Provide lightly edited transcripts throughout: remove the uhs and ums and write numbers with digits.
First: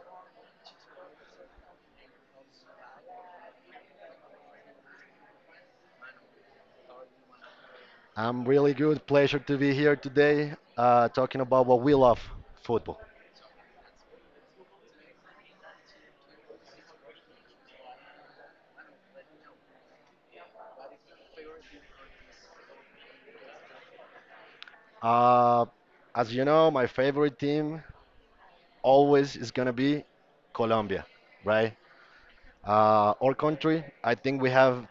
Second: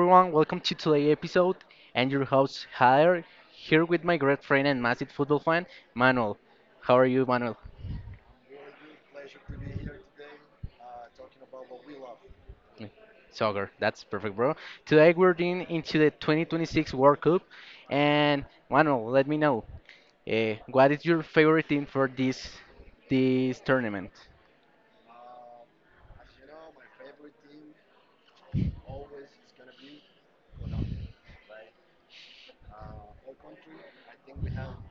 everyone, welcome to today's episode. And your host, Hader, here with my great friend and massive football fan, Manuel. How are you, Manuel? I'm really good. Pleasure to be here today talking about what we love, football. Soccer, that's perfect, bro. Today we're in into the 2026 World Cup. And Manuel, let me know, what is your favorite team for this tournament? Uh, as you know, my favorite team always is going to be Colombia, right? Our country, I think we have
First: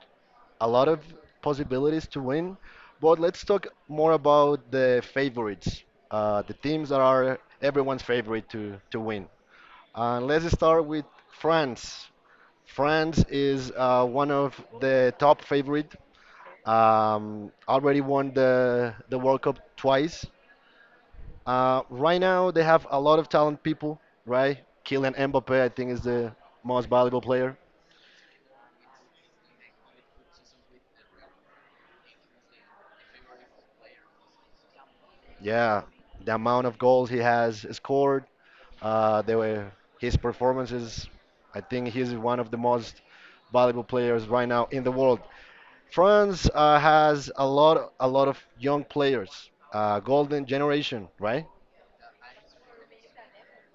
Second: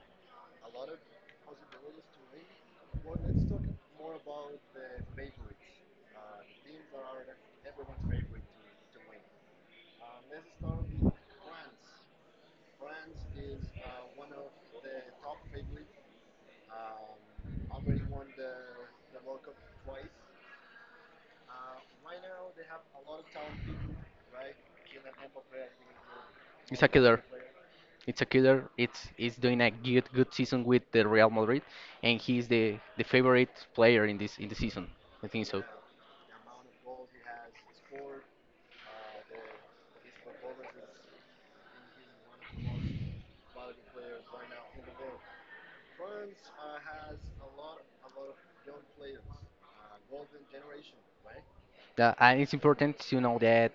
a lot of possibilities to win, but let's talk more about the favorites, the teams that are everyone's favorite to win. And let's start with France. France is one of the top favorite. Already won the World Cup twice. Right now they have a lot of talent people, right? Kylian Mbappe, I think, is the It's most a valuable killer. player. It's a killer. It's doing a good season with the Real Madrid, and he's the favorite player in the season. I think so. Yeah, the amount of goals he has scored, they were his performances. I think he's one of the most valuable players right now in the world. France has a lot of young players, golden generation, right? And it's important to know that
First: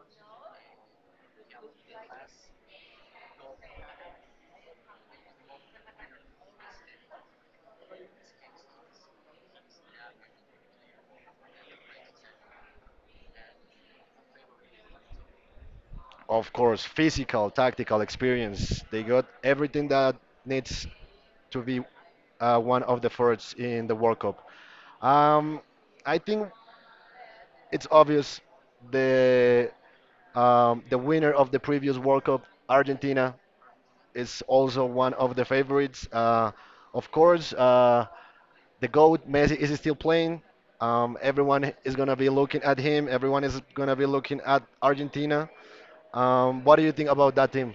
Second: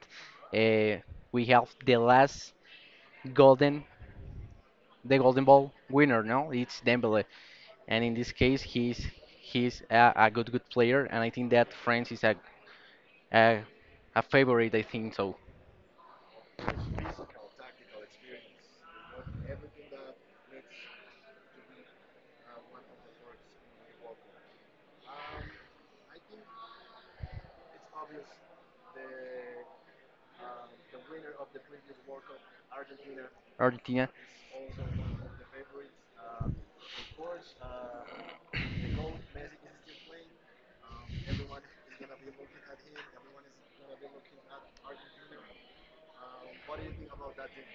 uh, we have golden, the golden ball winner. No, it's Dembele, and in this case, he's a good player, and I think that France is a, a favorite. I think so. Of course, physical, tactical experience. They got everything that needs to be one of the forwards in the World Cup. Um, I think it's obvious the the winner of the previous World Cup, Argentina, Argentina. is also one of the favorites. Of course, the GOAT, Messi, is still playing. Everyone is going to be looking at him. Everyone is going to be looking at Argentina. What do you think about that team?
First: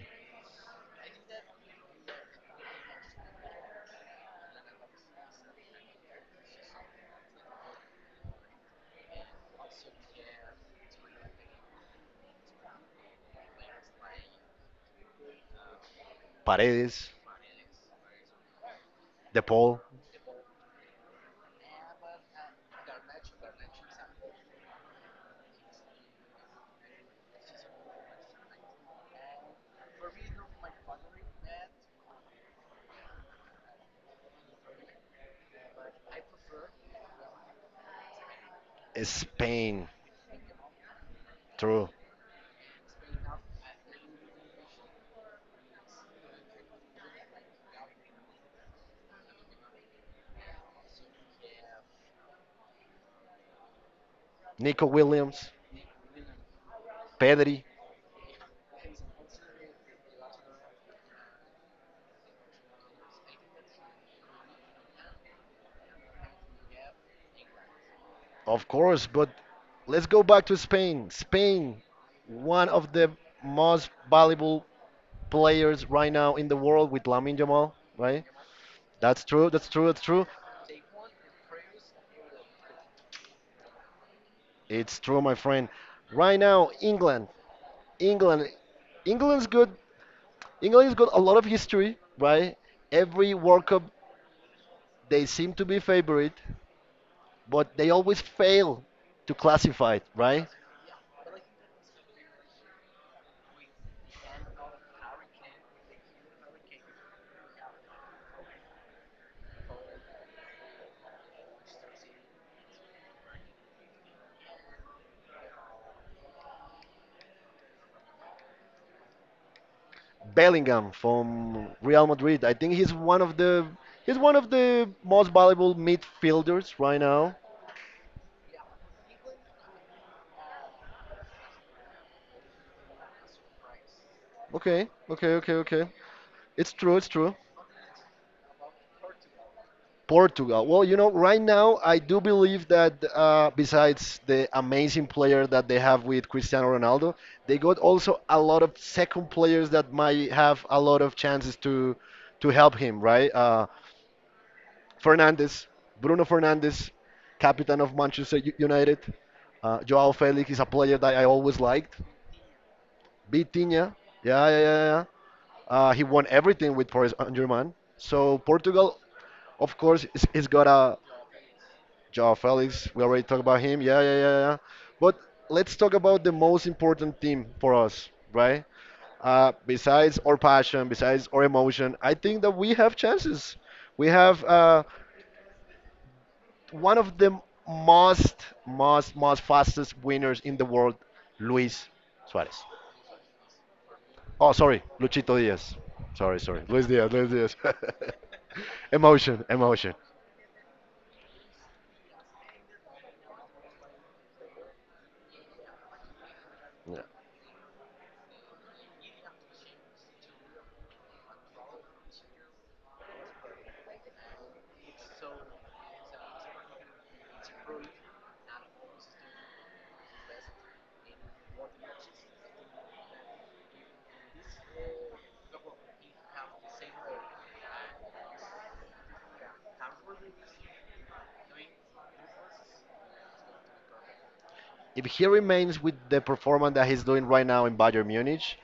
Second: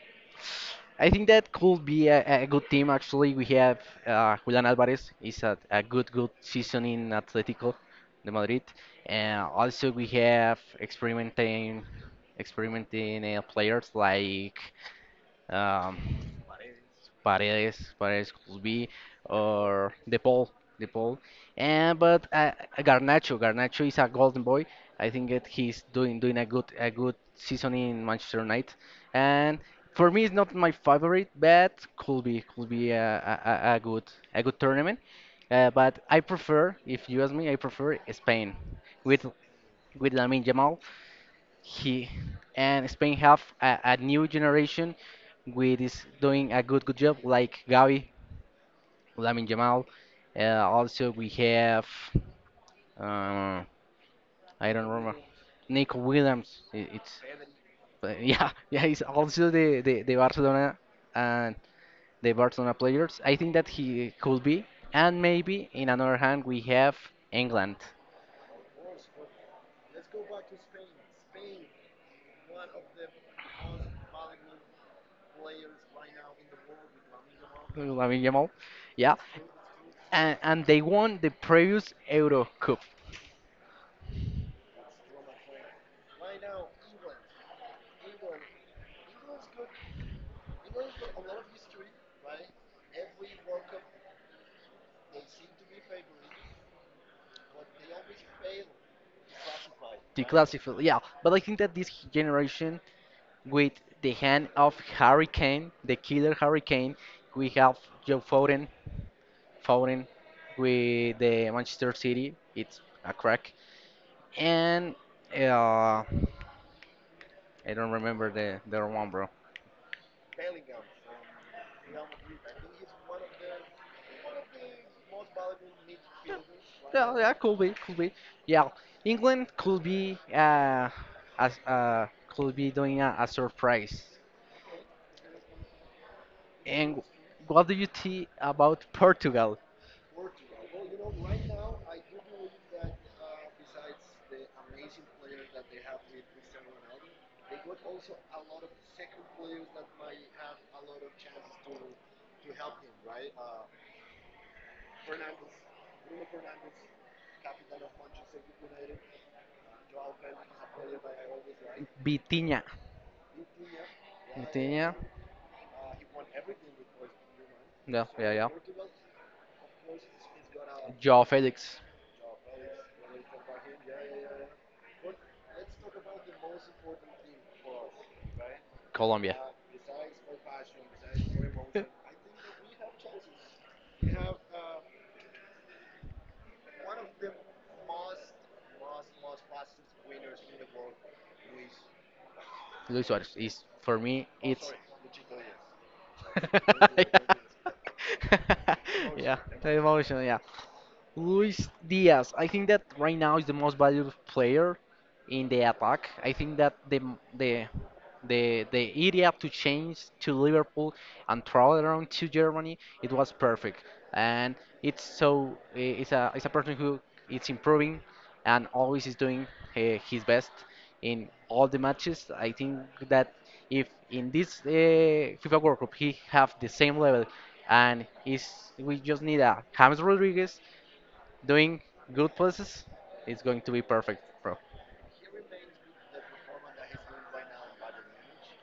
I think that could be a good team. Actually, we have Julian Alvarez is a good season in Atletico de Madrid. And also, we have experimenting players like um, Paredes, Paredes, Paredes could be, De or De Paul. And but Garnacho is a golden boy. I think that he's doing a good season in Manchester United. And for me, it's not my favorite, but could be a, a a good a good tournament. But I prefer, if you ask me, I prefer Spain with Spain, with Lamine Yamal. true. He and Spain have a new generation with is doing a good job like Gavi, Lamin Jamal. Also we have, uh, I Nico don't remember, Williams, Nick Williams. I- it's Pedri, But yeah, yeah, he's also the Barcelona and the Barcelona players. I think that he could be, and maybe in another hand we have England. of course, but let's go back to Spain. Spain, one of the most valuable players right now in the world with Lamine Yamal, Lamine right? Yamal. Yeah, That's true, that's true, that's true. and they won the previous Euro Cup. It's true, my friend. Right now, England, England, England's good. England's got a lot of history, right? Every World Cup, they seem to be favorite, but they always fail to classify it, To right? classify. Yeah, but I think that this generation, with the hand of Harry Kane, the killer Harry Kane, we have Joe Foden, Foden with the Manchester City. It's a crack, and uh, I don't remember the other one, bro. Bellingham from Real Madrid. I think he's one of the he's one of the most valuable midfielders right Yeah, yeah, now. could be, could be. Yeah, England could be, as could be doing a surprise. Okay, okay, okay, okay. It's true, And it's true. what do you think about Portugal? Portugal. Well, you know, right now I do believe that besides the amazing player that they have with Cristiano Ronaldo, they got also a lot of second players that might have a lot of chances to help him, right? Fernandes, Bruno Fernandes, captain of United. Joao Felix is a player that I always liked. Vitiña. Vitinha, yeah, yeah, yeah, Vitiña. yeah. He won everything with Paris Saint-Germain. Yeah, yeah, So yeah. Portugal, of course, is got a Joao Felix, Joao Felix. We already talked about him. Yeah, yeah, yeah, yeah. But let's talk about the most important team for us, right? Colombia. Besides our passion, besides our emotion, I think that we have chances. We have one of the most, most fastest winners in the world, Luis Suarez. Luis Suarez is, for me, Oh, it's. sorry, Luchito Diaz. Sorry, sorry, Luis Diaz, Luis Yeah. Diaz. Yeah, Emotion, the emotion. emotion, yeah. Luis Diaz, I think that right now is the most valuable player in the attack. I think that Yeah. the the idea to change to Liverpool and travel around to Germany, it was perfect. And it's so eh, it's a person who is improving, and always is doing uh, his best in all the matches. I think that if in this FIFA World Cup he have the same level, and is we just need a James Rodriguez doing good places, it's going to be perfect, bro. If he remains with the performance that he's doing right now in Bayern Munich,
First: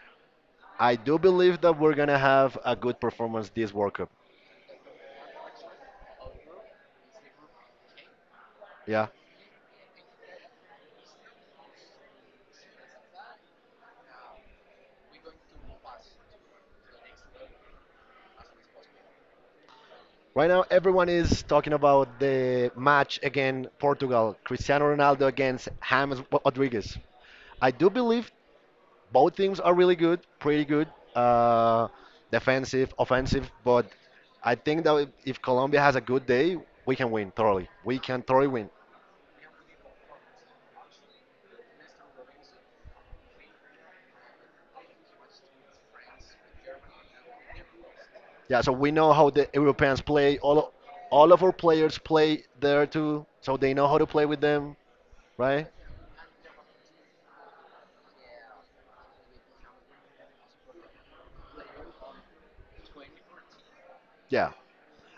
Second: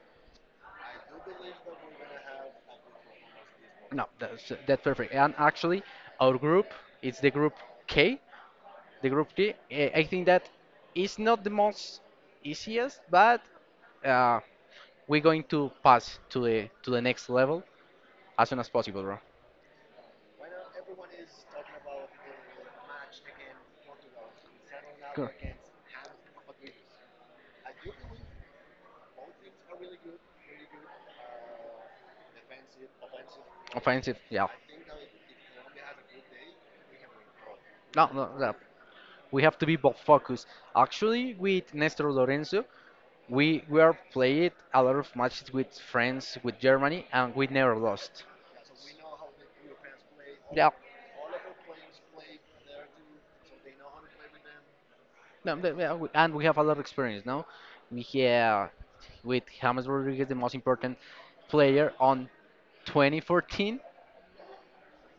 I do believe that we're gonna have a good performance this World No, Cup. that's perfect. And actually, our group is the group K. Yeah. The group K. I think that is not the most easiest, but uh, we're going to pass to the next level as soon as possible, bro. Right now, everyone is talking about the match against Portugal, Cristiano Ronaldo Cool. against James Rodriguez. I do believe both teams are really good, pretty good, uh, defensive, offensive. But Offensive, yeah. I think that if Colombia has a good day, we can win thoroughly. We No, can no, thoroughly no. win. We have to be both focused. Actually, with Nestor Lorenzo, we are played a lot of matches with friends with Germany, and we never lost. Yeah. So we know how the Europeans play. All of our players play there too, so they know how to play with them, No, right? yeah, and we have a lot of experience now. We have, with James Rodriguez, the most important player on 2014. Yeah.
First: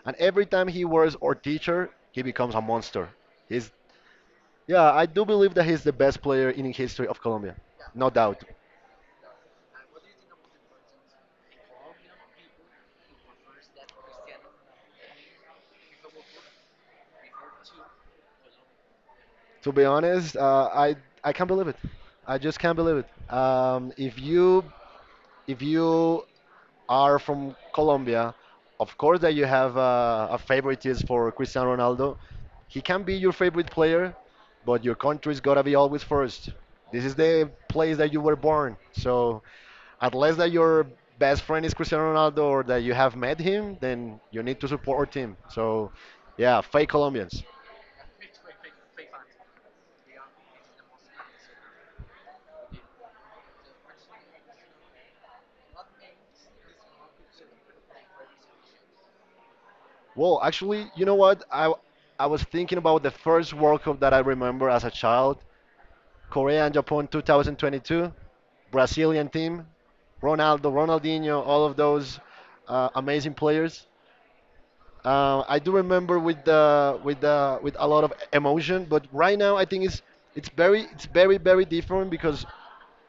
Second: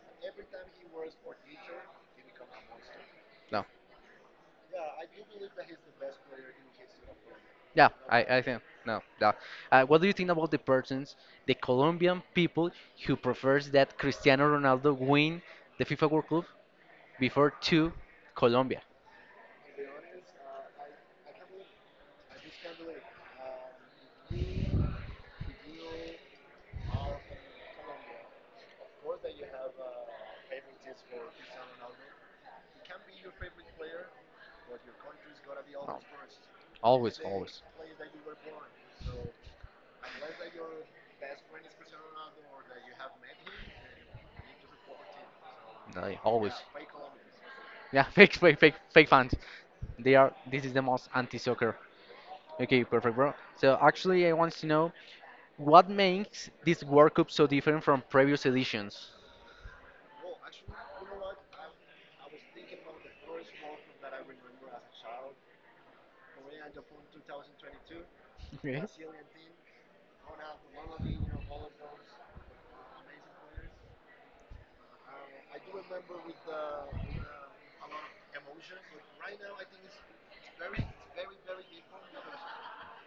And every time he wears our teacher, he becomes a monster. No, He's Yeah. I do believe that he's the best player in history of Colombia, yeah, no I doubt. think no. Yeah. What do you think about the Colombian people who prefers that Cristiano Ronaldo win the FIFA World Cup before to Colombia? To be honest, I can't believe it. I just can't believe it. No. If you are from Colombia, of course that you have a favoritism for Cristiano Ronaldo. He can be your favorite player, but your country's gotta be always first. This is Always, the always. place that you were born. So, unless that your best friend is Cristiano Ronaldo or that you have met him, then you need to support him. So, No, always. yeah, fake Colombians. Yeah, fake, fake, fake, fake fans. They are. This is the most anti-soccer. Okay, perfect, bro. So actually, I want to know what makes this World Cup so different from previous editions. Well, actually, you know what? I was thinking about the first World Cup that I remember as a child, Korea and Japan 2022, Okay. Brazilian team, Ronaldo, Ronaldinho, all of those amazing players. I do remember with the with a lot of emotion, but right now I think it's very very different because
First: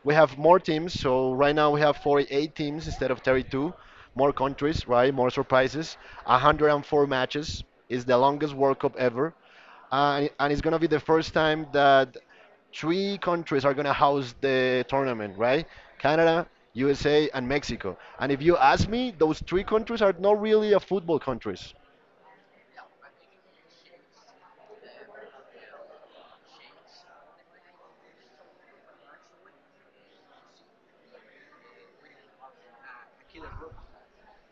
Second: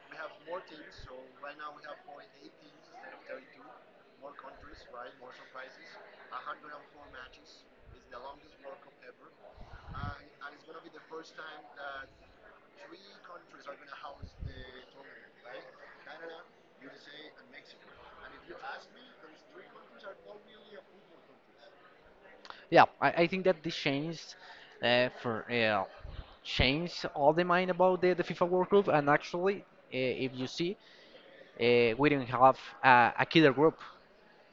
we have more teams. So right now we have 48 teams instead of 32, more countries, right? More surprises. 104 matches is the longest World Cup ever, and it's gonna be the first time that three countries are gonna host the tournament, right? Canada, USA, and Mexico. And if you ask me, those three countries are not really a football countries. Yeah, I think that this uh, for uh, changed all the mind about the FIFA World Cup. And actually, if you see, we didn't have a killer group.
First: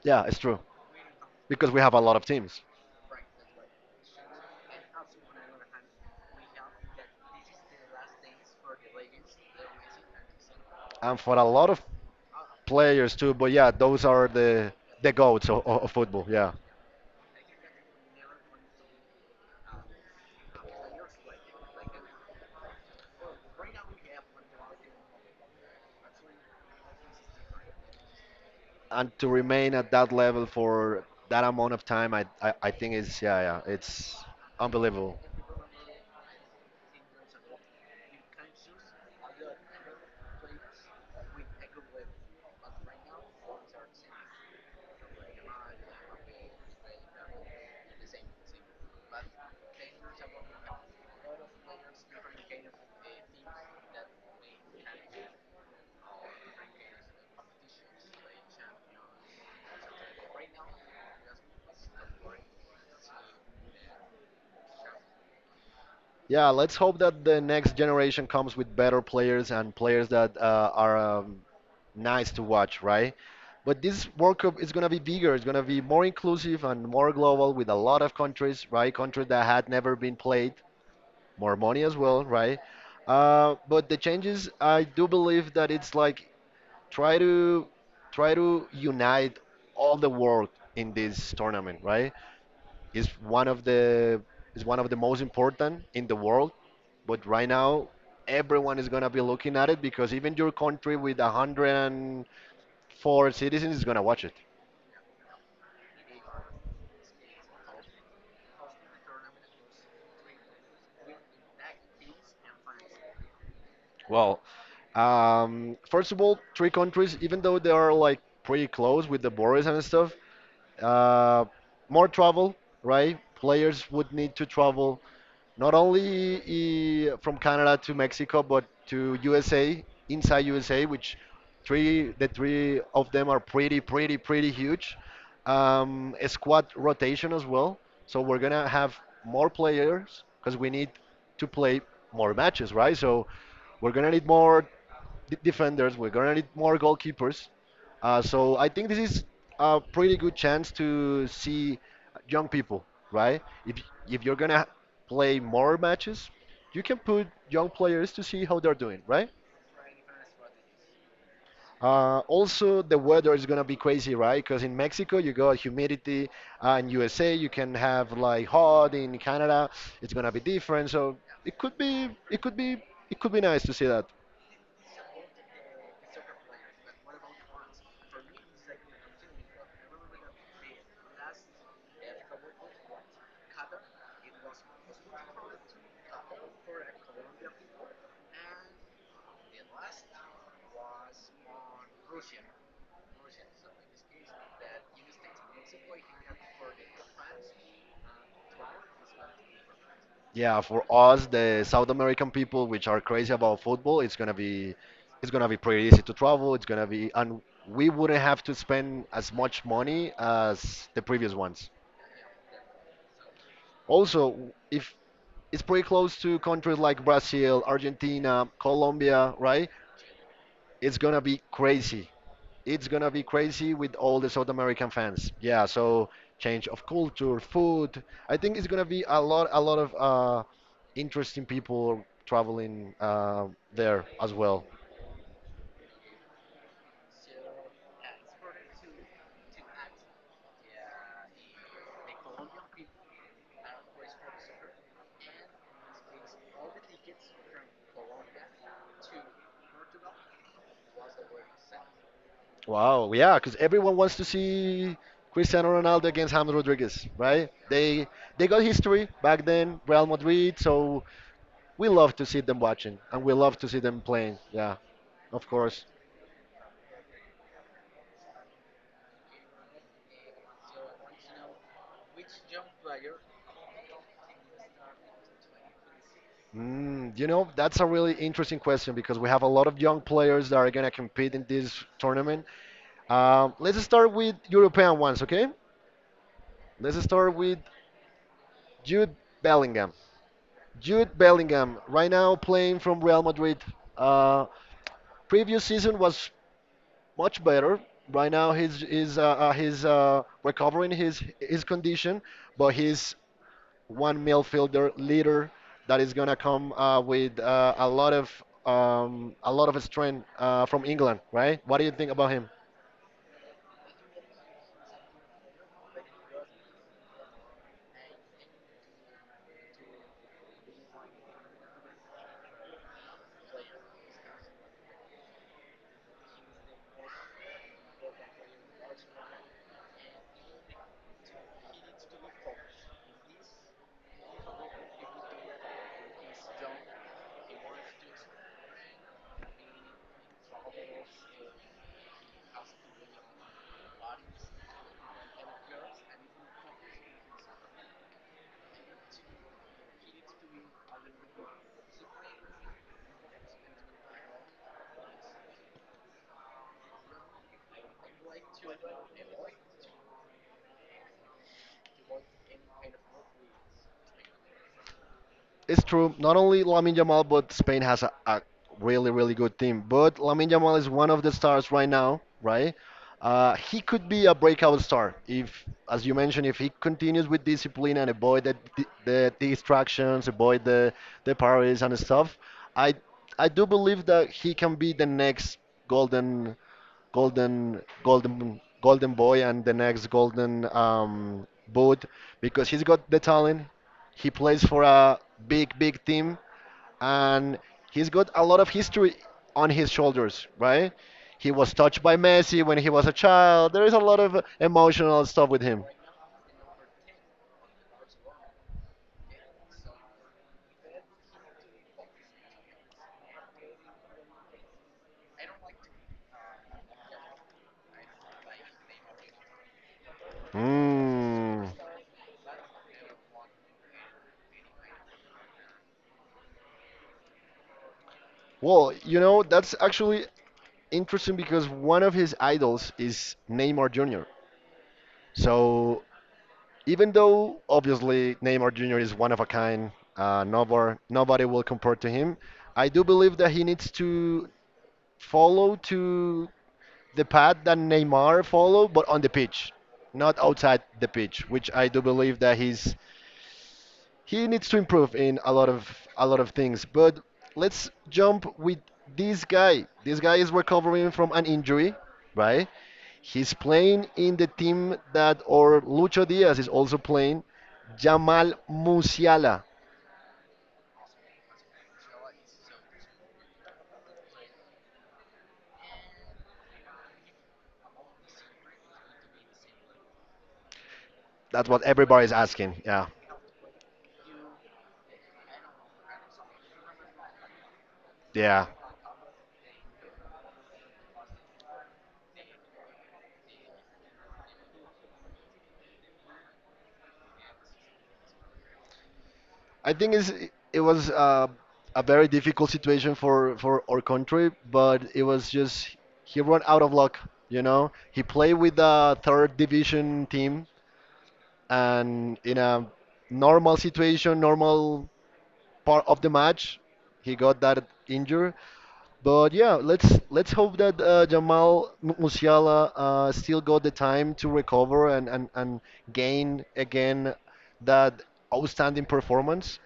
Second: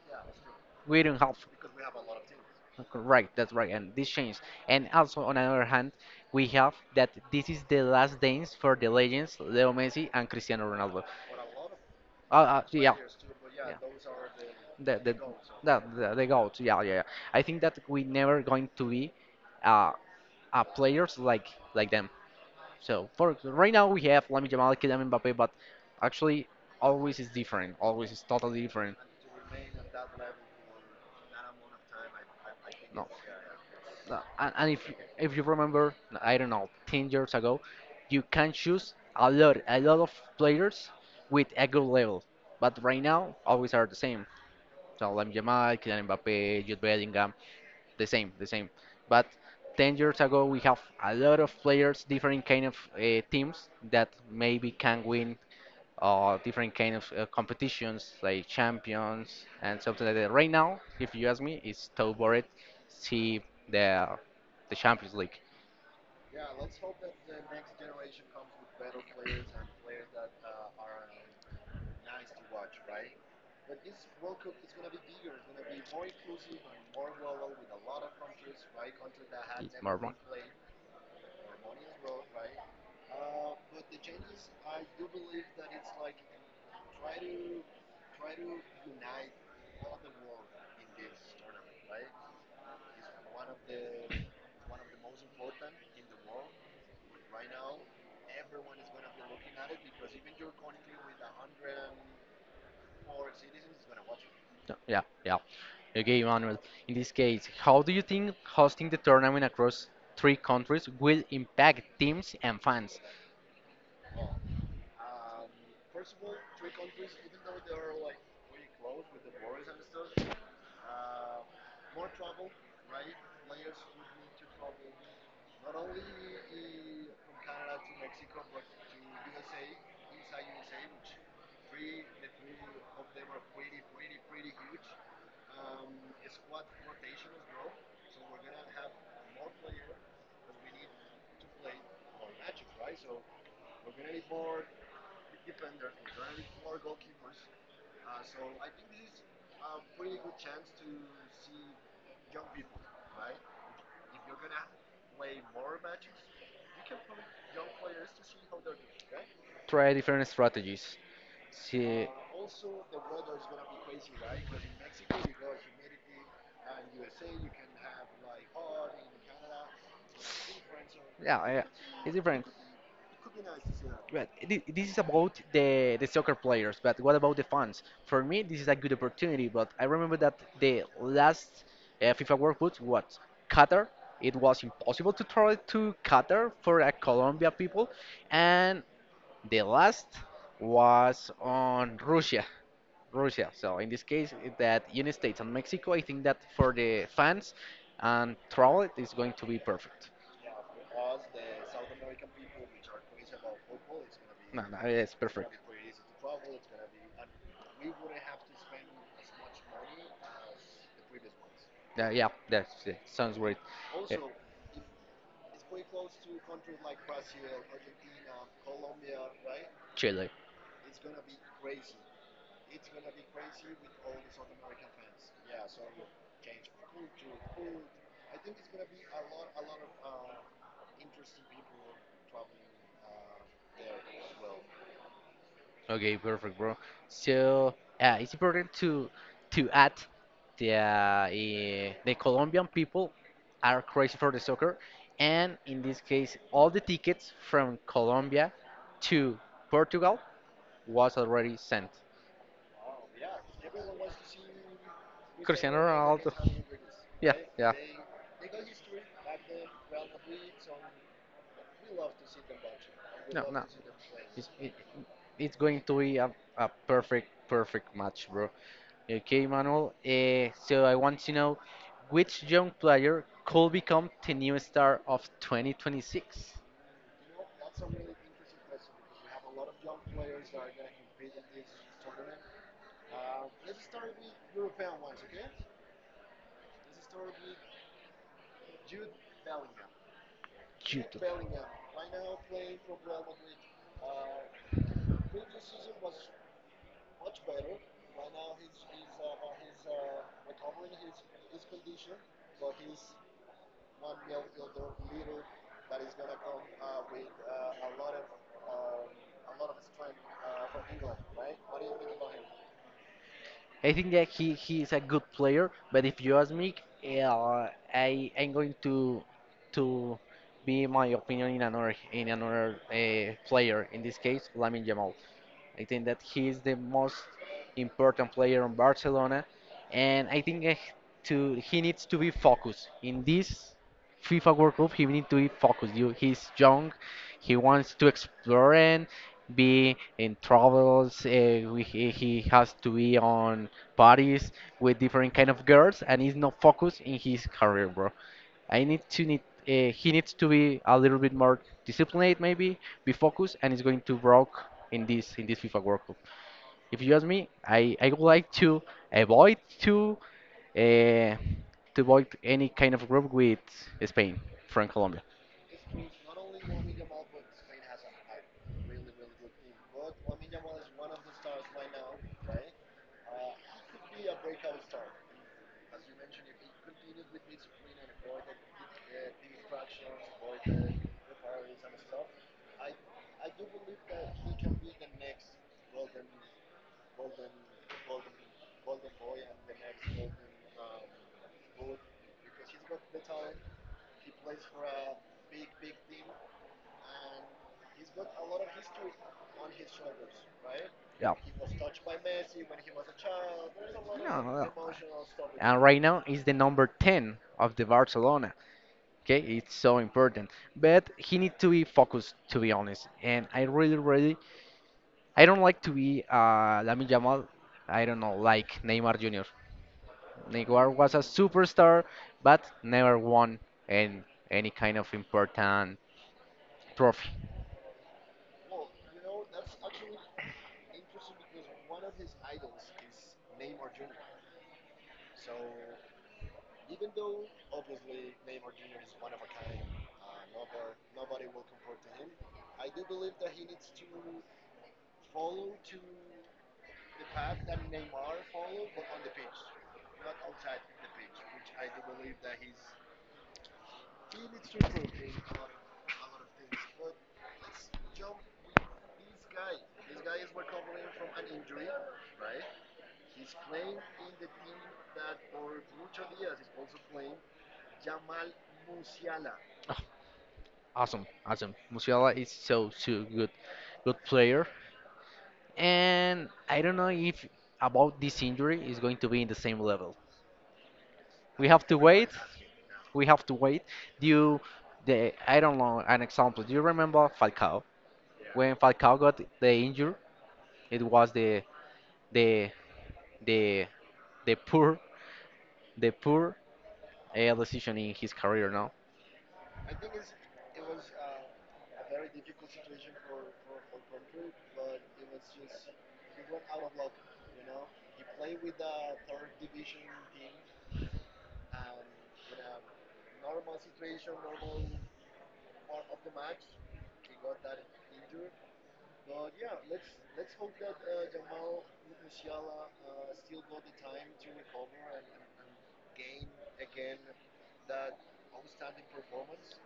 Yeah, it's true We didn't have. because we have a lot of teams Right, that's right. And this changed. And also on the other hand, we have that this is the last dance for the legends Leo Messi and Cristiano Ronaldo. and for a lot of Yeah. players too. But yeah, Yeah, those are the the the goats of, the, of the, the football. Yeah, goat. Yeah, yeah, yeah. I think that we never going to be, uh, players like them. So for right now we have Lamine Yamal, Kylian Mbappe, but actually always is different. Always is totally different. and to remain at that level for that amount of time, I think No. is yeah No, it's and if unbelievable. if you remember, I don't know, 10 years ago, you can choose a lot of players with a good level. But right now, always are the same. So Lamine Yamal, Kylian Mbappe, Jude Bellingham, the same, the same. But 10 years ago, we have a lot of players, different kind of teams that maybe can win different kind of competitions like champions and something like that. Right now, if you ask me, it's Tau Bored, see the the Champions League. Yeah, let's hope that the next generation comes with better players and players that are nice to watch, right? But this World Cup is going to be bigger. It's going to be more inclusive and more global with a lot of countries, right? Countries that had It's more never fun. been played, more money as well, right? But the changes, I do believe that it's like try to try to unite all the world in this tournament, right? is one of the is one of the most important in the world. But right now, everyone is gonna be looking at it because even your country with 104 citizens is gonna watch it. Yeah, yeah, yeah. Okay, Manuel. In this case, how do you think hosting the tournament across three countries will impact teams and fans? Well, first of all, three countries, even though they are like pretty close with the borders and stuff, uh, more travel, right? Players would need to travel not only from Canada to Mexico, but to USA, inside USA, which three the three of them are pretty, pretty, pretty huge. A squad rotation as well. So we're gonna have more players because we need to play more matches, right? So we're gonna need more defenders. We're gonna need more goalkeepers. So I think this is a pretty good chance to see young people, right? If you're gonna play more matches, you can put young players to see how they're doing, right? Try different strategies. See, Also, the weather is gonna be crazy, right? Because in Mexico you got humidity, in USA you can have like hot. In Canada, it's gonna be different. So yeah, it yeah, could be, it's it different. could be, it could be nice to see that. Right. This is about the soccer players, but what about the fans? For me, this is a good opportunity. But I remember that the last FIFA World Cup was Qatar. It was impossible to travel to Qatar for a Colombia people, and the last was on Russia. Russia. So in this case, that United States and Mexico. I think that for the fans and travel, it is going to be perfect. Yeah, for us, the South American people, which are crazy about football, No, no, yeah, it's it's gonna perfect. be pretty easy to travel. It's gonna be, and we wouldn't have to spend as much money as the previous ones. Yeah, yeah, that's it. Sounds great. Yeah, Also, if it's pretty close to countries like Brazil, Argentina, Colombia, right? Chile. It's gonna be crazy. It's gonna be crazy with all the South American fans. Yeah, so change of culture, food. I think it's gonna be a lot of interesting people traveling there as well. Okay, perfect, bro. So, it's important to add, the Colombian people are crazy for the soccer, and in this case, all the tickets from Colombia to Portugal was already sent. Wow, yeah, because everyone wants to see Cristiano Cristiano Ronaldo Ronaldo. against James Rodriguez, Yeah, right? yeah. They got history back then, Real Madrid. So we love to see them watching, and we No, love no. to see them playing. It's, it, Yeah, of it's going course. to be a perfect, perfect match, bro. Okay, Manuel. So I want to know, which young player could become the new star of 2026? Mm, you know, that's a really interesting question because we have a lot of young players that are going to compete in this tournament. Let's start with European ones, okay? Let's start with Jude Bellingham. Jude. Jude Bellingham, right now playing from Real Madrid. Uh, previous season was much better. Right now he's recovering his condition, but he's one midfielder leader that is gonna come with a lot of strength from England, right? What do you think about him? I think that he is a good player, but if you ask me, uh, I'm going to be my opinion in another player. In this case, Lamine Yamal. I think that he is the most important player on Barcelona, and I think, to he needs to be focused. In this FIFA World Cup, he need to be focused. You, he's young, he wants to explore and be in travels. He has to be on parties with different kind of girls, and he's not focused in his career, bro. I need to need. He needs to be a little bit more disciplined, maybe, be focused, and he's going to broke in this FIFA World Cup. If you ask me, I would like avoid to uh, to avoid any kind of group with Spain from Colombia. It's true. Not only Lamine Yamal, but Spain has a really really good team. But Lamine Yamal is one of the stars right now, right? He could be a breakout star if, as you mentioned, if he continues with discipline and avoid the distractions, avoid the parties and stuff. I I do believe that he can be the next golden golden boy and the next golden boot because he's got the talent. He plays for a big big team and he's got a lot of history on his shoulders, right? Yeah. He was touched by Messi when he was a child. There is a lot No, of no. emotional stuff with And him. right now is the number 10 of the Barcelona. Okay, it's so important. But he need to be focused, to be honest. And I really, really, I don't like to be, Lamine Yamal. I don't know, like Neymar Jr. Neymar was a Mm. superstar, but never won an, any kind of important trophy. Well, you know, that's actually interesting because one of his idols is Neymar Jr. So even though obviously Neymar Jr. is one of a kind, nobody will compare to him. I do believe that he needs to follow to the path that Neymar follow, but on the pitch, not outside the pitch, which I do believe that he needs to improve in a lot of things. But let's jump with this guy. This guy is recovering from an injury, right? He's playing in the team that or Lucho Diaz is also playing. Jamal Musiala. Awesome, awesome. Musiala is so good player. And I don't know, if about this injury is going to be in the same level. We That's what have to wait. everybody's asking. Yeah, We have to wait. Do you, the I don't know an example. Do you remember Falcao? yeah. When Falcao got the injury, it was the the the poor the poor decision in his career. No, I think it's, it was a very difficult situation for our country, but it was just he run out of luck. You know, he played with the third division team, and in a normal situation, normal part of the match, he got that injury. But yeah, let's hope that Jamal Musiala still got the time to recover and gain again that outstanding performance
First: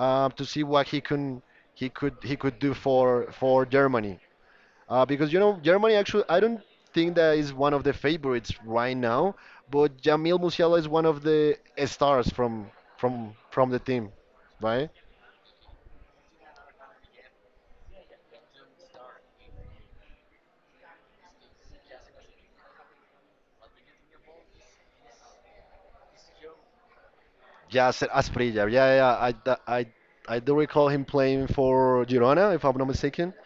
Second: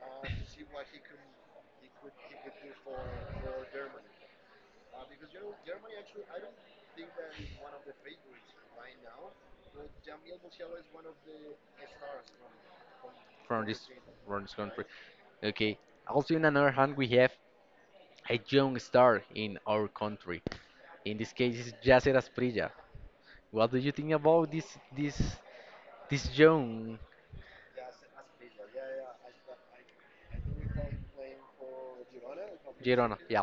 to see what he could do for Germany. Because you know Germany actually I don't think that is one of the favorites right now, but Jamil Musiala is one of the stars from from from the this team, from this country. right? Okay. Also, in another hand, we have a young star in our country. In this case, it's Yasser Asprilla. What do you think about this this young Yasser Asprilla. Yeah, yeah, I do recall him playing for Girona, if I'm not Girona? mistaken. Yeah,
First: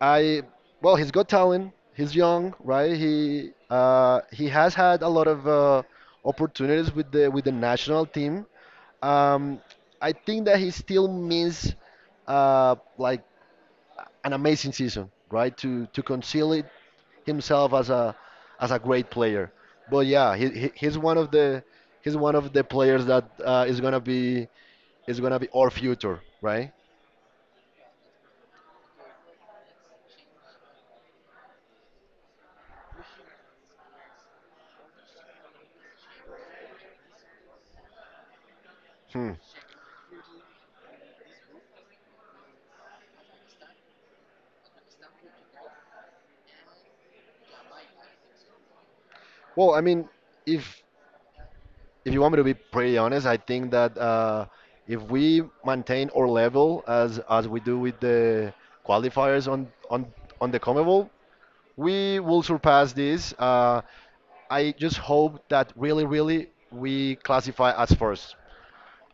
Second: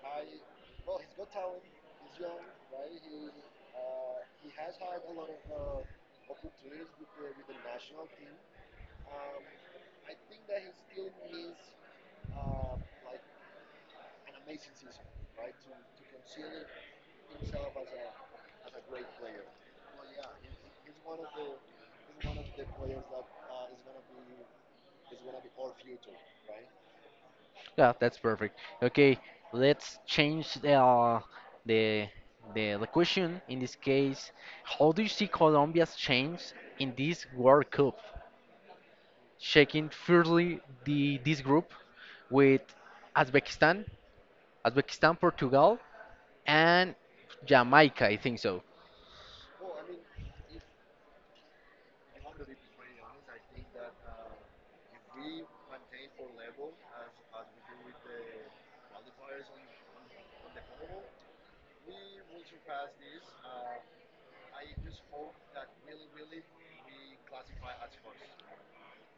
I, well, he's got talent. He's young, right? He has had a lot of opportunities with the national team. Um, I think that he still miss, like an amazing season, right? To conceal it himself as a great player. But yeah, he he's one of the he's one of the players that is gonna be our future, right? yeah, that's perfect. Okay, let's change the the question. In this case, how do you see Colombia's change in this World Cup? Hmm. Shaking fiercely the this group with Uzbekistan Uzbekistan, Portugal, and Jamaica. I think so. Well, I mean, if if you want me to be pretty honest, I think that if we maintain our level as we do with the qualifiers on the CONMEBOL, we will surpass this. I just hope that really, really we classify as first.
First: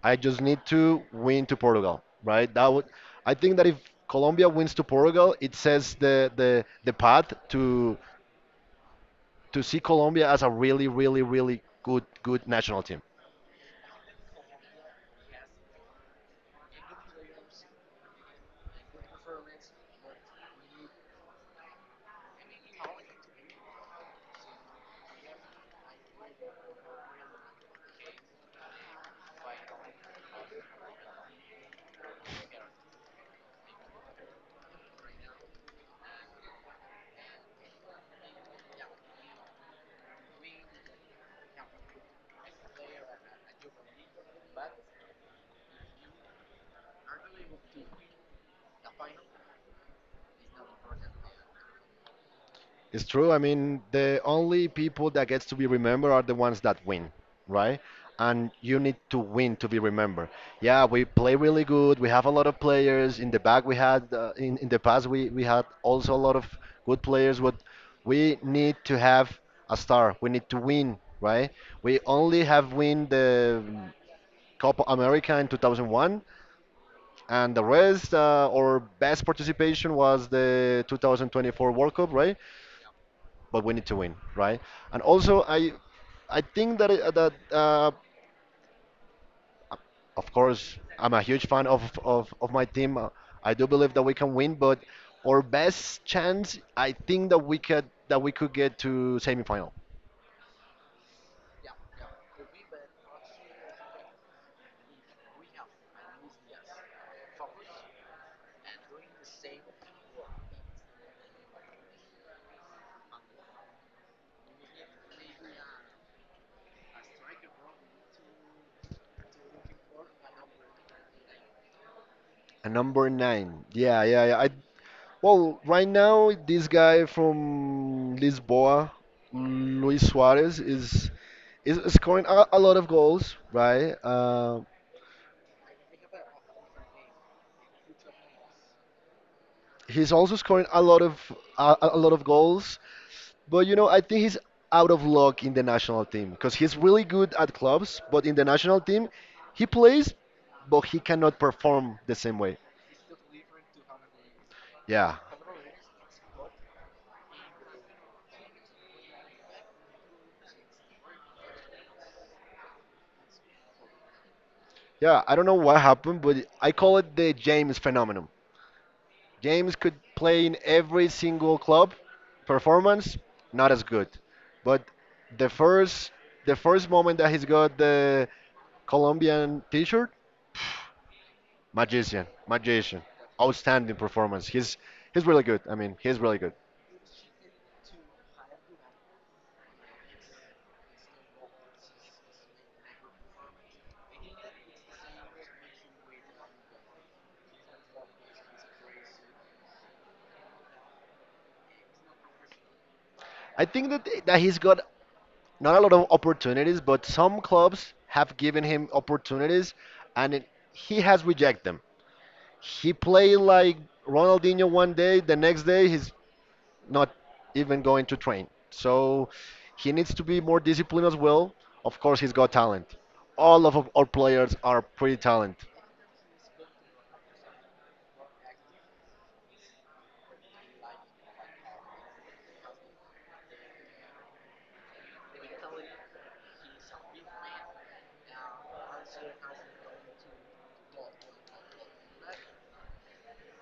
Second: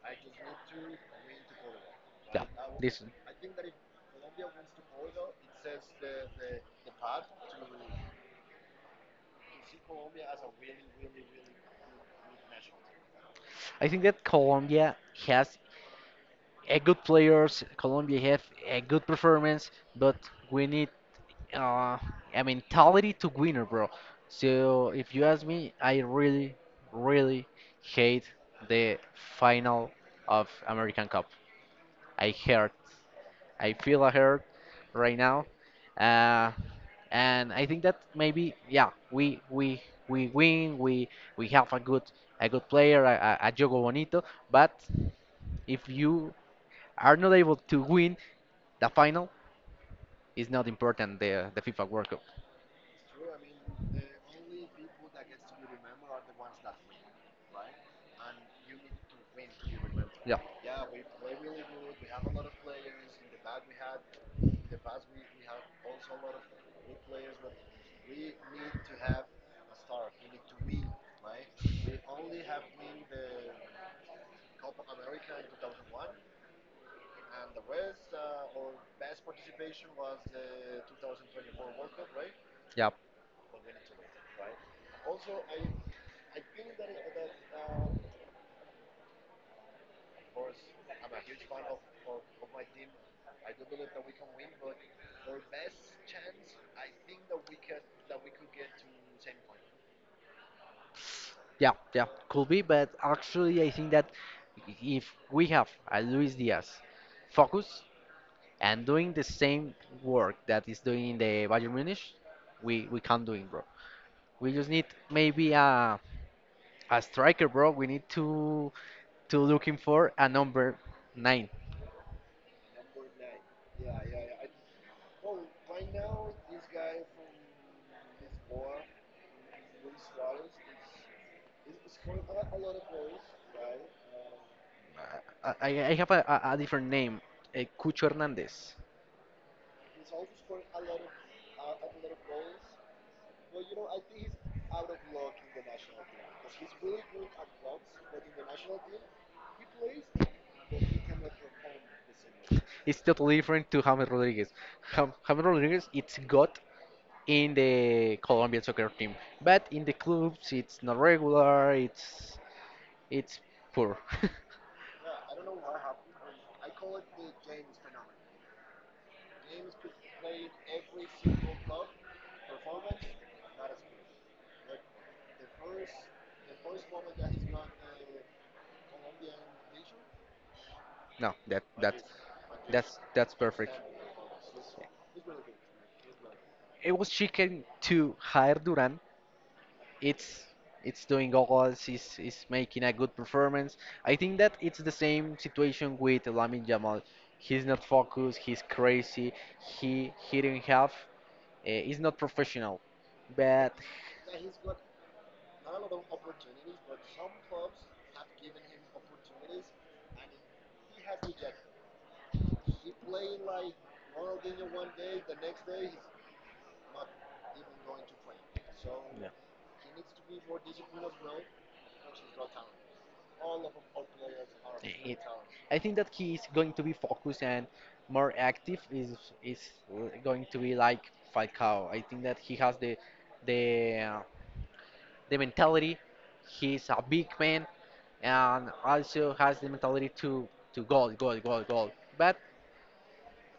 I just need to win to Portugal, Yeah, right? That would, this. I think that if Colombia wins to Portugal, it says the path to see Colombia as a really, really, really good good national team. I think that Colombia has a good players. Colombia have a good performance, but we need uh, a mentality to winner, bro. So if you ask me, I really, really hate the final of American Cup. I hate I feel a hurt right now. Uh, and I think that maybe yeah, we win. We have a good player, a Jogo Bonito. But if you are not able to win the final, it's not important. The FIFA World Cup. It's true. I mean, the only people that gets to be remembered are the ones that win, right? And you need to win to be remembered. Yeah, Yeah, we play really good. We have a lot of players. In the back, we had in the past we had also a lot of good players. But we need to have a star. We need to win, right? We only have win the Copa America in 2001, and the rest our best participation was the 2024 World Cup, right? yeah, But we need to win, right? And also, I think that of course I'm a huge fan of of my team. I do believe that we can win, but our best chance, I think that we could get to semifinal. yeah, yeah. Could be, but actually I think that if we have a Luis Diaz focus and doing the same work that is doing in the Bayern Munich, we can do it, bro. We just need maybe a striker, bro. We need to looking for a number nine. And number nine, yeah, yeah, yeah. I Well, right now this guy from Lisboa, Luis Suarez, is scoring a lot of goals, right? I have a different name, Cucho Hernandez. He's also scoring a lot of goals, but you know I think he's out of luck in the national team because he's really good at clubs, but in the national team he plays, but he cannot perform the same way. It's totally different to James Rodriguez. Yeah, James Rodriguez, it's God in the Colombian soccer team, but in the clubs, it's not regular. It's poor. yeah. I don't know what happened, but I call it the James phenomenon. James could play in every single club, performance not as good, but the first the first moment that he's got the Colombian t-shirt, No, that magician, that's magician, that's perfect. outstanding performance. He's really good. I mean, he's really good. It was chicken to hire Duran, it's it's doing goals, is making a good performance. I think that it's the same situation with Lamine Jamal. He's not focused. He's crazy. He didn't have. He's not professional, I but think that he's got not a lot of opportunities, but some clubs have given him opportunities, and it, he has rejected them. He played like Ronaldinho one day, the next day he's not even going to train. So yeah. he needs to be more disciplined as well. Of course, he's got talent. All of our players are pretty It, talented. I think that he is going to be focused and more active. Is going to be like Falcao. I think that he has the the uh, the mentality. He's a big man and also has the mentality to goal, goal, goal, goal. But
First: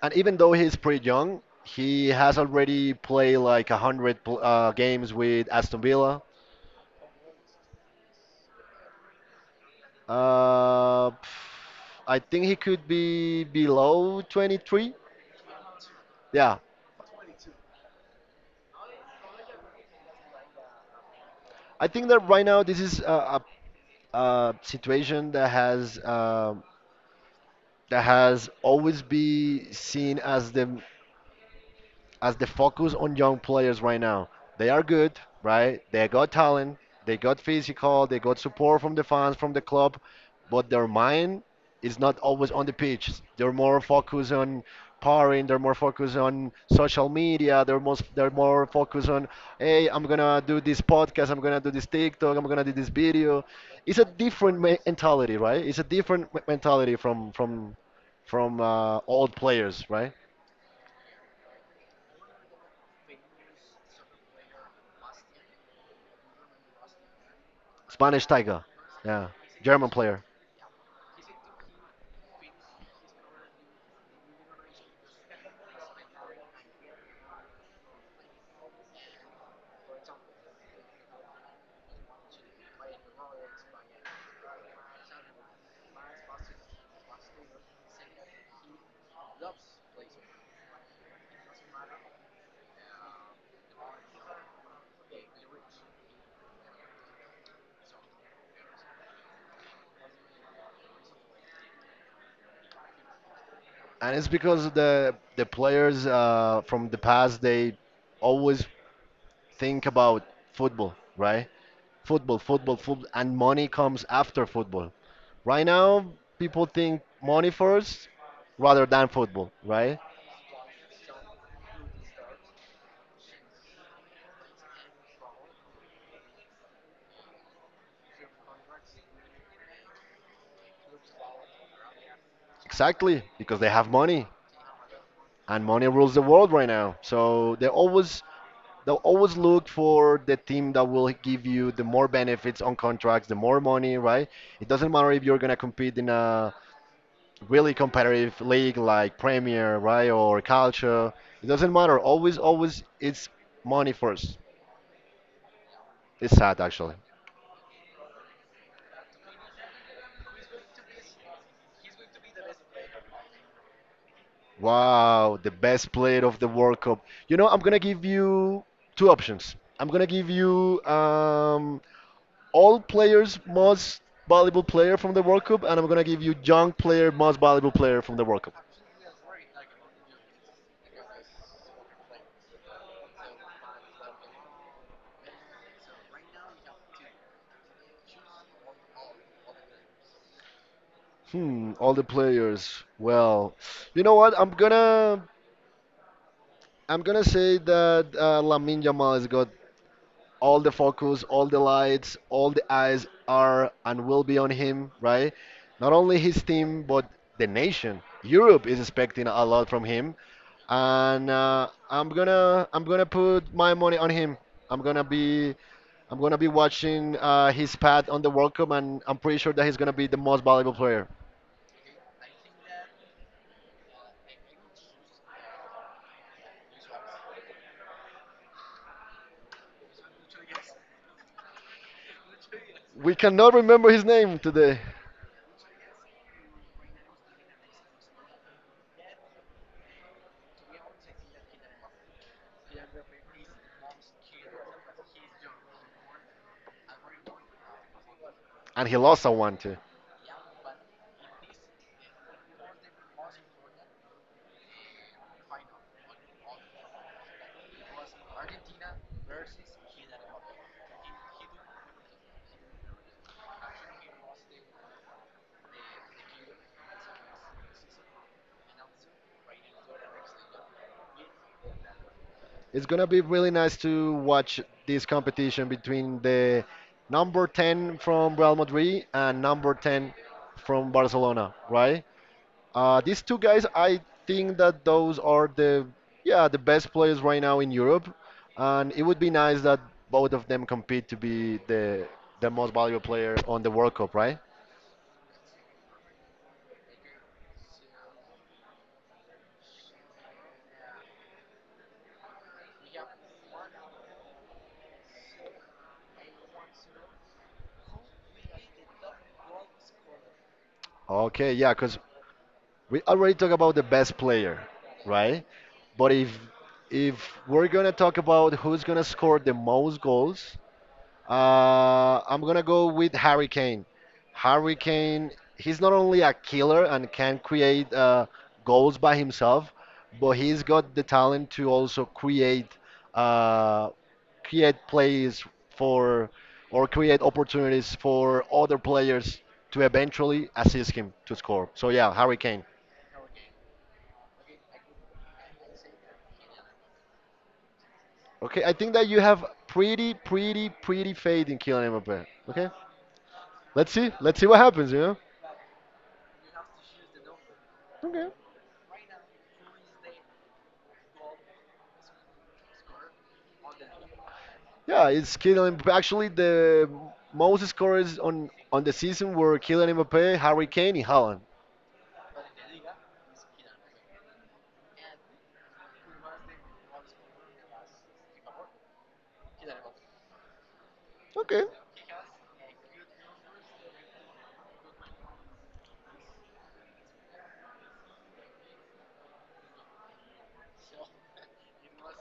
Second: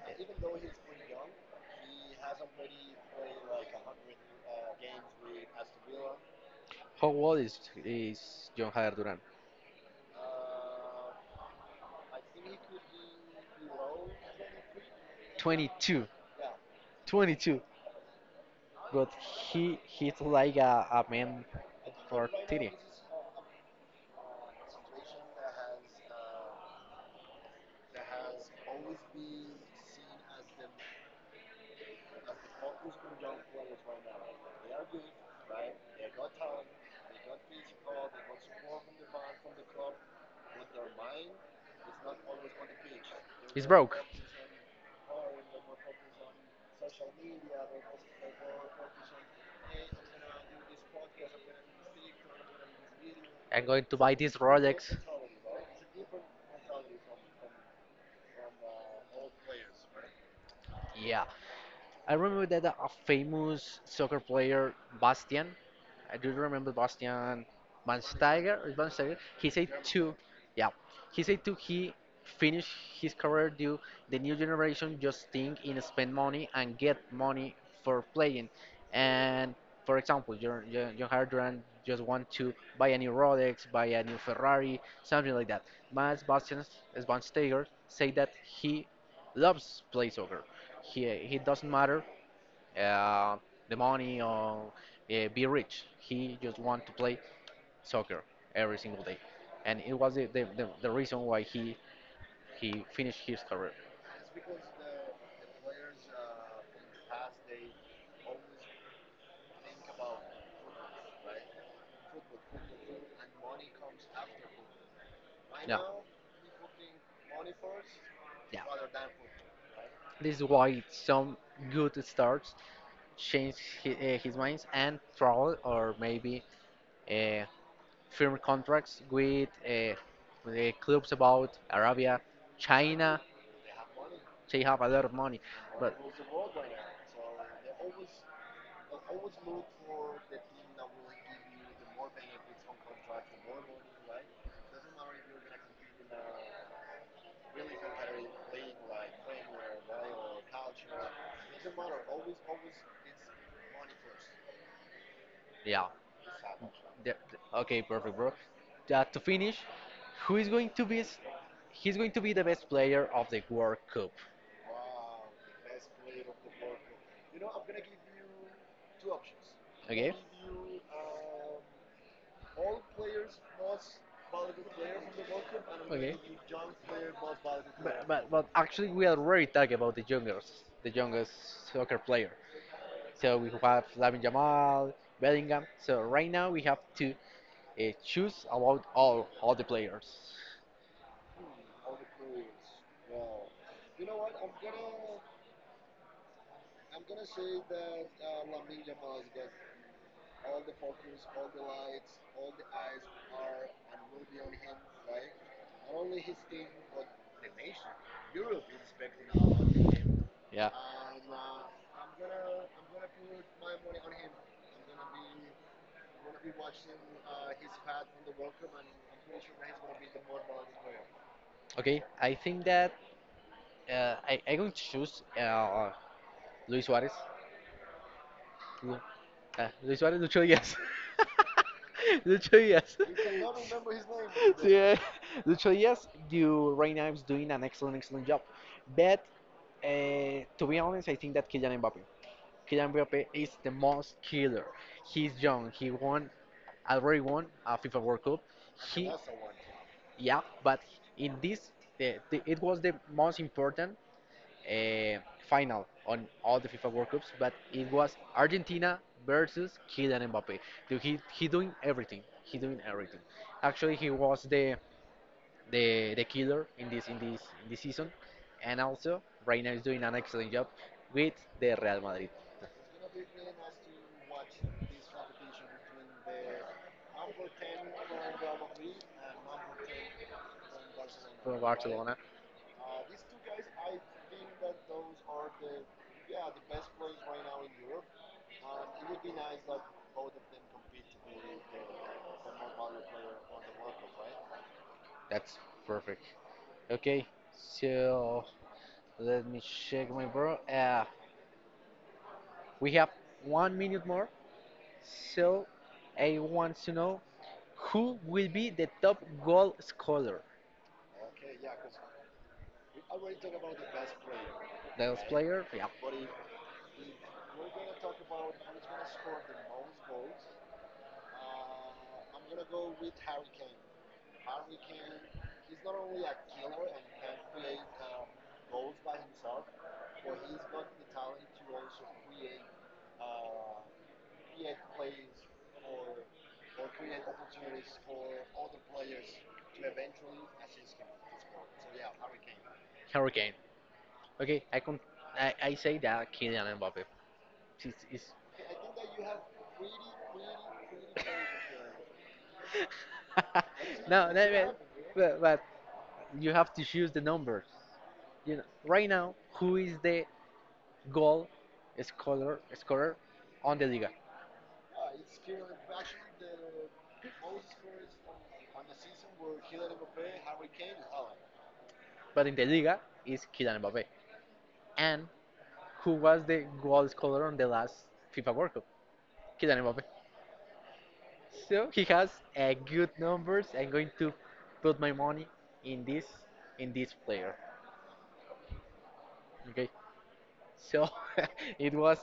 And even though he's pretty young, he has already played like a hundred games with Aston Villa. how old is John Javier Duran? Uh, I think he could be below 23. 22, Yeah, 22. But he's like a man I think that for right now 30. this is a situation that has always been seen as the focus on young players right now. They are good, right? They got talent, they got physical, they got support from the fans, from the club, but their mind is not always on the pitch. They're He's more broke. focused on partying, they're more focused on social media, they're more focused on hey, I'm gonna do this podcast, I'm gonna do this TikTok, I'm gonna do this video. I'm going to It's a buy this different Rolex. mentality, right? It's a different mentality from old players, right? Yeah. I remember that a famous soccer player, Bastian, I do remember Bastian Spanish Schweinsteiger, Tiger. or Schweinsteiger. Yeah, He said German to, player. yeah, he said to he finish his career due the new generation just think in spend money and get money for playing. And for example, John just want to buy a new Rolex, buy a new Ferrari, something like that. Mas Bastian Schweinsteiger say that he loves play soccer, he doesn't matter uh, the money or be rich. He just want to play soccer every single day, and it was the reason why he finished his career. And it's because the players from the past they always think about football, right? Football, football, football, and money comes after football. Right Yeah, now, people think money first yeah. rather than football, right? This is why some good starts change his minds and travel or maybe uh, firm contracts with the clubs about Arabia, China. Exactly, because they have money They have a lot of money, and money but rules the world right now. So they always they'll always look for the team that will give you the more benefits on contracts, the more money, right? It doesn't matter if you're gonna compete in a really competitive league like Premier, right, or Culture. It doesn't matter. Always, always, it's money first. yeah. It's sad, actually. Okay, perfect, bro. To finish, who is going to be? He's going to be the best player of the World Cup. Wow, the best player of the World Cup. You know, I'm gonna give you two options. I'm gonna Okay. give you all players most valuable player from the World Cup, and I'm gonna Okay. give you young player most valuable player from the World But Cup. actually, we already talked about the youngest soccer player. So we have Lamine Yamal, Bellingham. So right now we have to choose about all the players. Hmm, all the players. Well, you know what? I'm gonna say that Lamine Yamal has got all the focus, all the lights, all the eyes are and will be on him, right? Not only his team, but the nation. Europe is expecting a lot from him, Yeah. and I'm gonna put my money on him. I'm gonna be I'm gonna be watching his path on the World Cup, and I'm pretty sure that he's gonna be the most valuable player. Okay, I think that I going to choose Luis Suarez. Lu- Luis Suarez, Lucho Díaz. Lucho Díaz. We cannot remember his name today, Yeah, Lucho Díaz, you right now is doing an excellent, excellent job. But to be honest, I think that Kylian Mbappe is the most killer. He's young. Already won a FIFA World Cup. and he He, lost a one too. yeah, but in this, the, it was the most important uh, final on all the FIFA World Cups, but it was Argentina versus Kylian Mbappe. Dude, he doing everything. He doing everything. Actually, he was the killer in this in this in this season, and also right now he's doing an excellent job with the Real Madrid It's gonna be really nice to watch this competition between the number 10 from Real Madrid and number 10 from Barcelona, from right? Barcelona. These two guys, I think that those are the yeah the best players right now in Europe, and it would be nice that both of them compete to be the most valuable player on the World Cup, right? That's perfect. Okay, so let me check my bro. We have 1 minute more. So I want to know who will be the top goal scorer, Okay, yeah, because we already talked about the best player, the right? player, yeah, But if we're gonna talk about who's gonna score the most goals, I'm gonna go with Harry Kane. Harry Kane, he's not only a killer and can create goals by himself, but he's got the talent to also create uh, create plays for or create opportunities for other players to eventually assist him to score. So yeah, Harry Kane. Hurricane. Okay, I can I say that Kylian Mbappe. Is Okay, I think that you have pretty, pretty, pretty faith in Kylian Mbappe. Okay, no, no, let's see what no, happens. You know. But you have to choose the numbers. Okay. You know, right now, who is the goal scorer on the Liga? Yeah, it's Kylian. Mbappé. Actually, the most scorers on the season were Kylian Mbappe, Harry Kane, and Haaland. But in the Liga is Kylian Mbappe. And who was the goal scorer on the last FIFA World Cup? Kylian Mbappe. Okay. So he has a good numbers. I'm going to put my money in this player. Okay. So it was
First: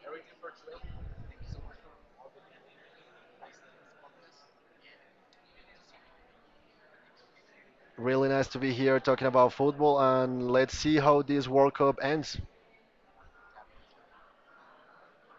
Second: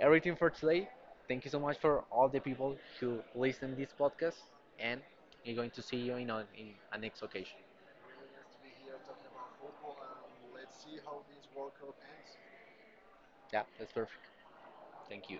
everything for today. Thank you so much for all the people who listen this podcast and we're going to see you in a next occasion. Really nice to be here talking about football, and let's see how this World Cup ends. Yeah, that's perfect. Thank you.